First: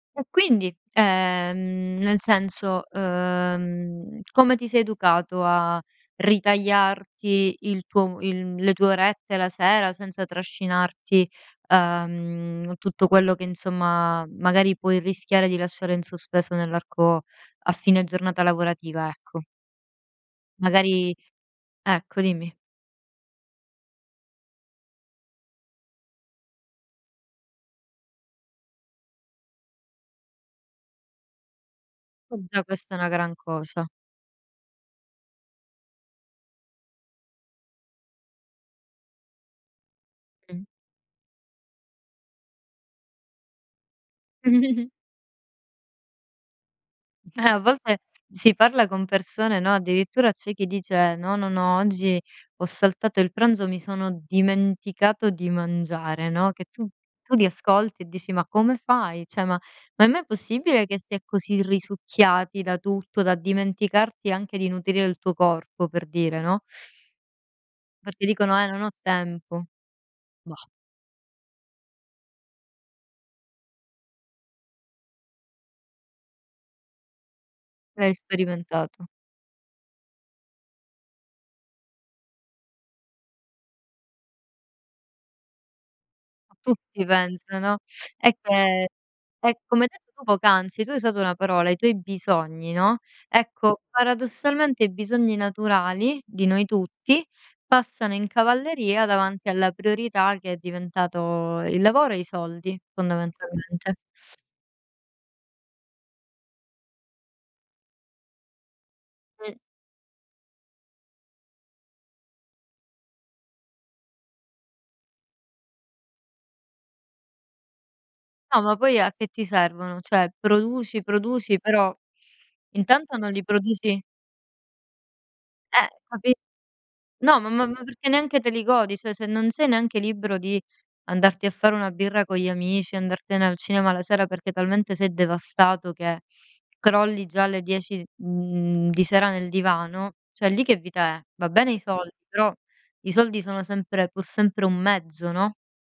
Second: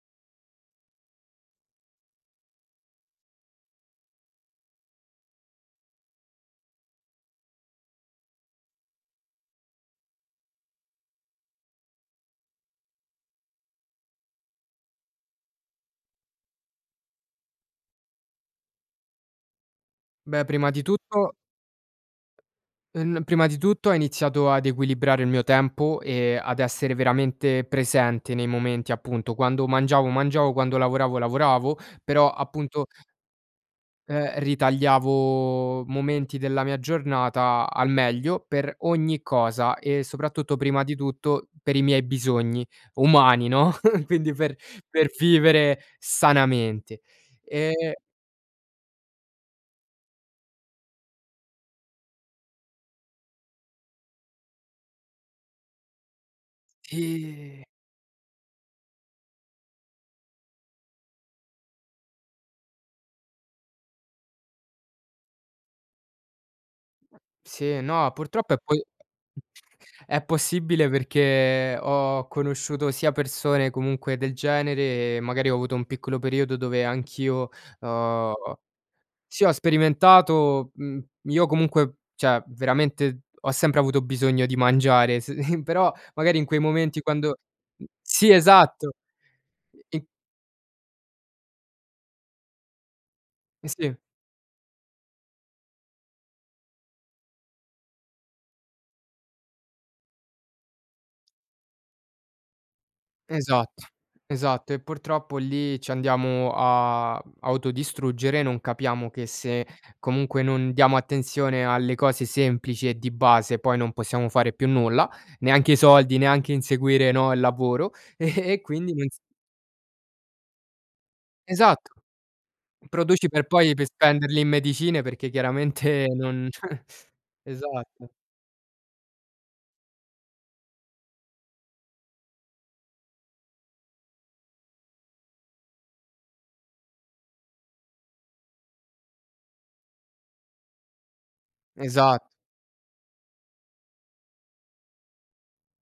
E quindi? Ehm, nel senso, uhm, come ti sei educato a ritagliarti il tuo il le tue orette la sera senza trascinarti, uhm, tutto quello che, insomma, magari puoi rischiare di lasciare in sospeso nell'arco, a fine giornata lavorativa, ecco? Beh, prima di Magari tutto Ecco, dimmi. uhm, n prima di tutto ho iniziato ad equilibrare il mio tempo, e ad essere veramente presente nei momenti, appunto, quando mangiavo, mangiavo, quando lavoravo lavoravo, però E già appunto questa è una gran cosa. ehm, ritagliavo momenti della mia giornata al meglio per ogni cosa, e soprattutto, Mh. prima di tutto, per i miei bisogni umani, no, quindi per per vivere sanamente. Eh, a Ehm volte si parla con persone, no, addirittura c'è chi dice: "No, no, no, oggi ho saltato il pranzo, mi sono dimenticato di mangiare", no, che tu tu li Ehm ascolti e dici: "Ma come fai?" Ceh ma ma è mai possibile che si è così risucchiati da tutto da dimenticarti anche di nutrire il tuo corpo, per dire, no? Sì, no, Perché purtroppo è dicono: "Eh quel non ho tempo." è Bah! possibile perché ho conosciuto sia persone comunque del genere, magari ho avuto un piccolo periodo dove anch'io, L'hai ho sperimentato. Sì, ho sperimentato, mhmm, io comunque, cioè veramente ho sempre avuto bisogno di mangiare, se però, magari, in A quei momenti tutti quando penso, no? Sì, È che esatto. è come hai I detto tu poc'anzi, tu hai usato una parola, "i tuoi bisogni", no, Eh, ecco, sì. paradossalmente i bisogni naturali di noi tutti passano in cavalleria davanti alla priorità che è diventato il lavoro, e i soldi, Esatto, fondamentalmente. esatto. E, purtroppo lì ci andiamo a, mhmm, autodistruggere, non capiamo che Mh. se, comunque, non diamo attenzione alle cose semplici e di base, poi non possiamo fare più nulla, neanche i soldi, neanche inseguire, no, il lavoro, e No, ma quindi poi non s a che ti servono? Ceh, produci, produci, Esatto. però intanto Produci non li per poi per produci spenderli in medicine, perché Eh, chiaramente capi non No, ma ma ma perché Esatto. neanche te li godi, ceh se non sei neanche libero di andarti a fare una birra con gli amici, andartene al cinema la sera perché talmente sei devastato che crolli già alle 10, mhmm, di sera nel divano, ceh lì che vita è? Va bene i sol Esat però i soldi sono sempre pur sempre un mezzo, no?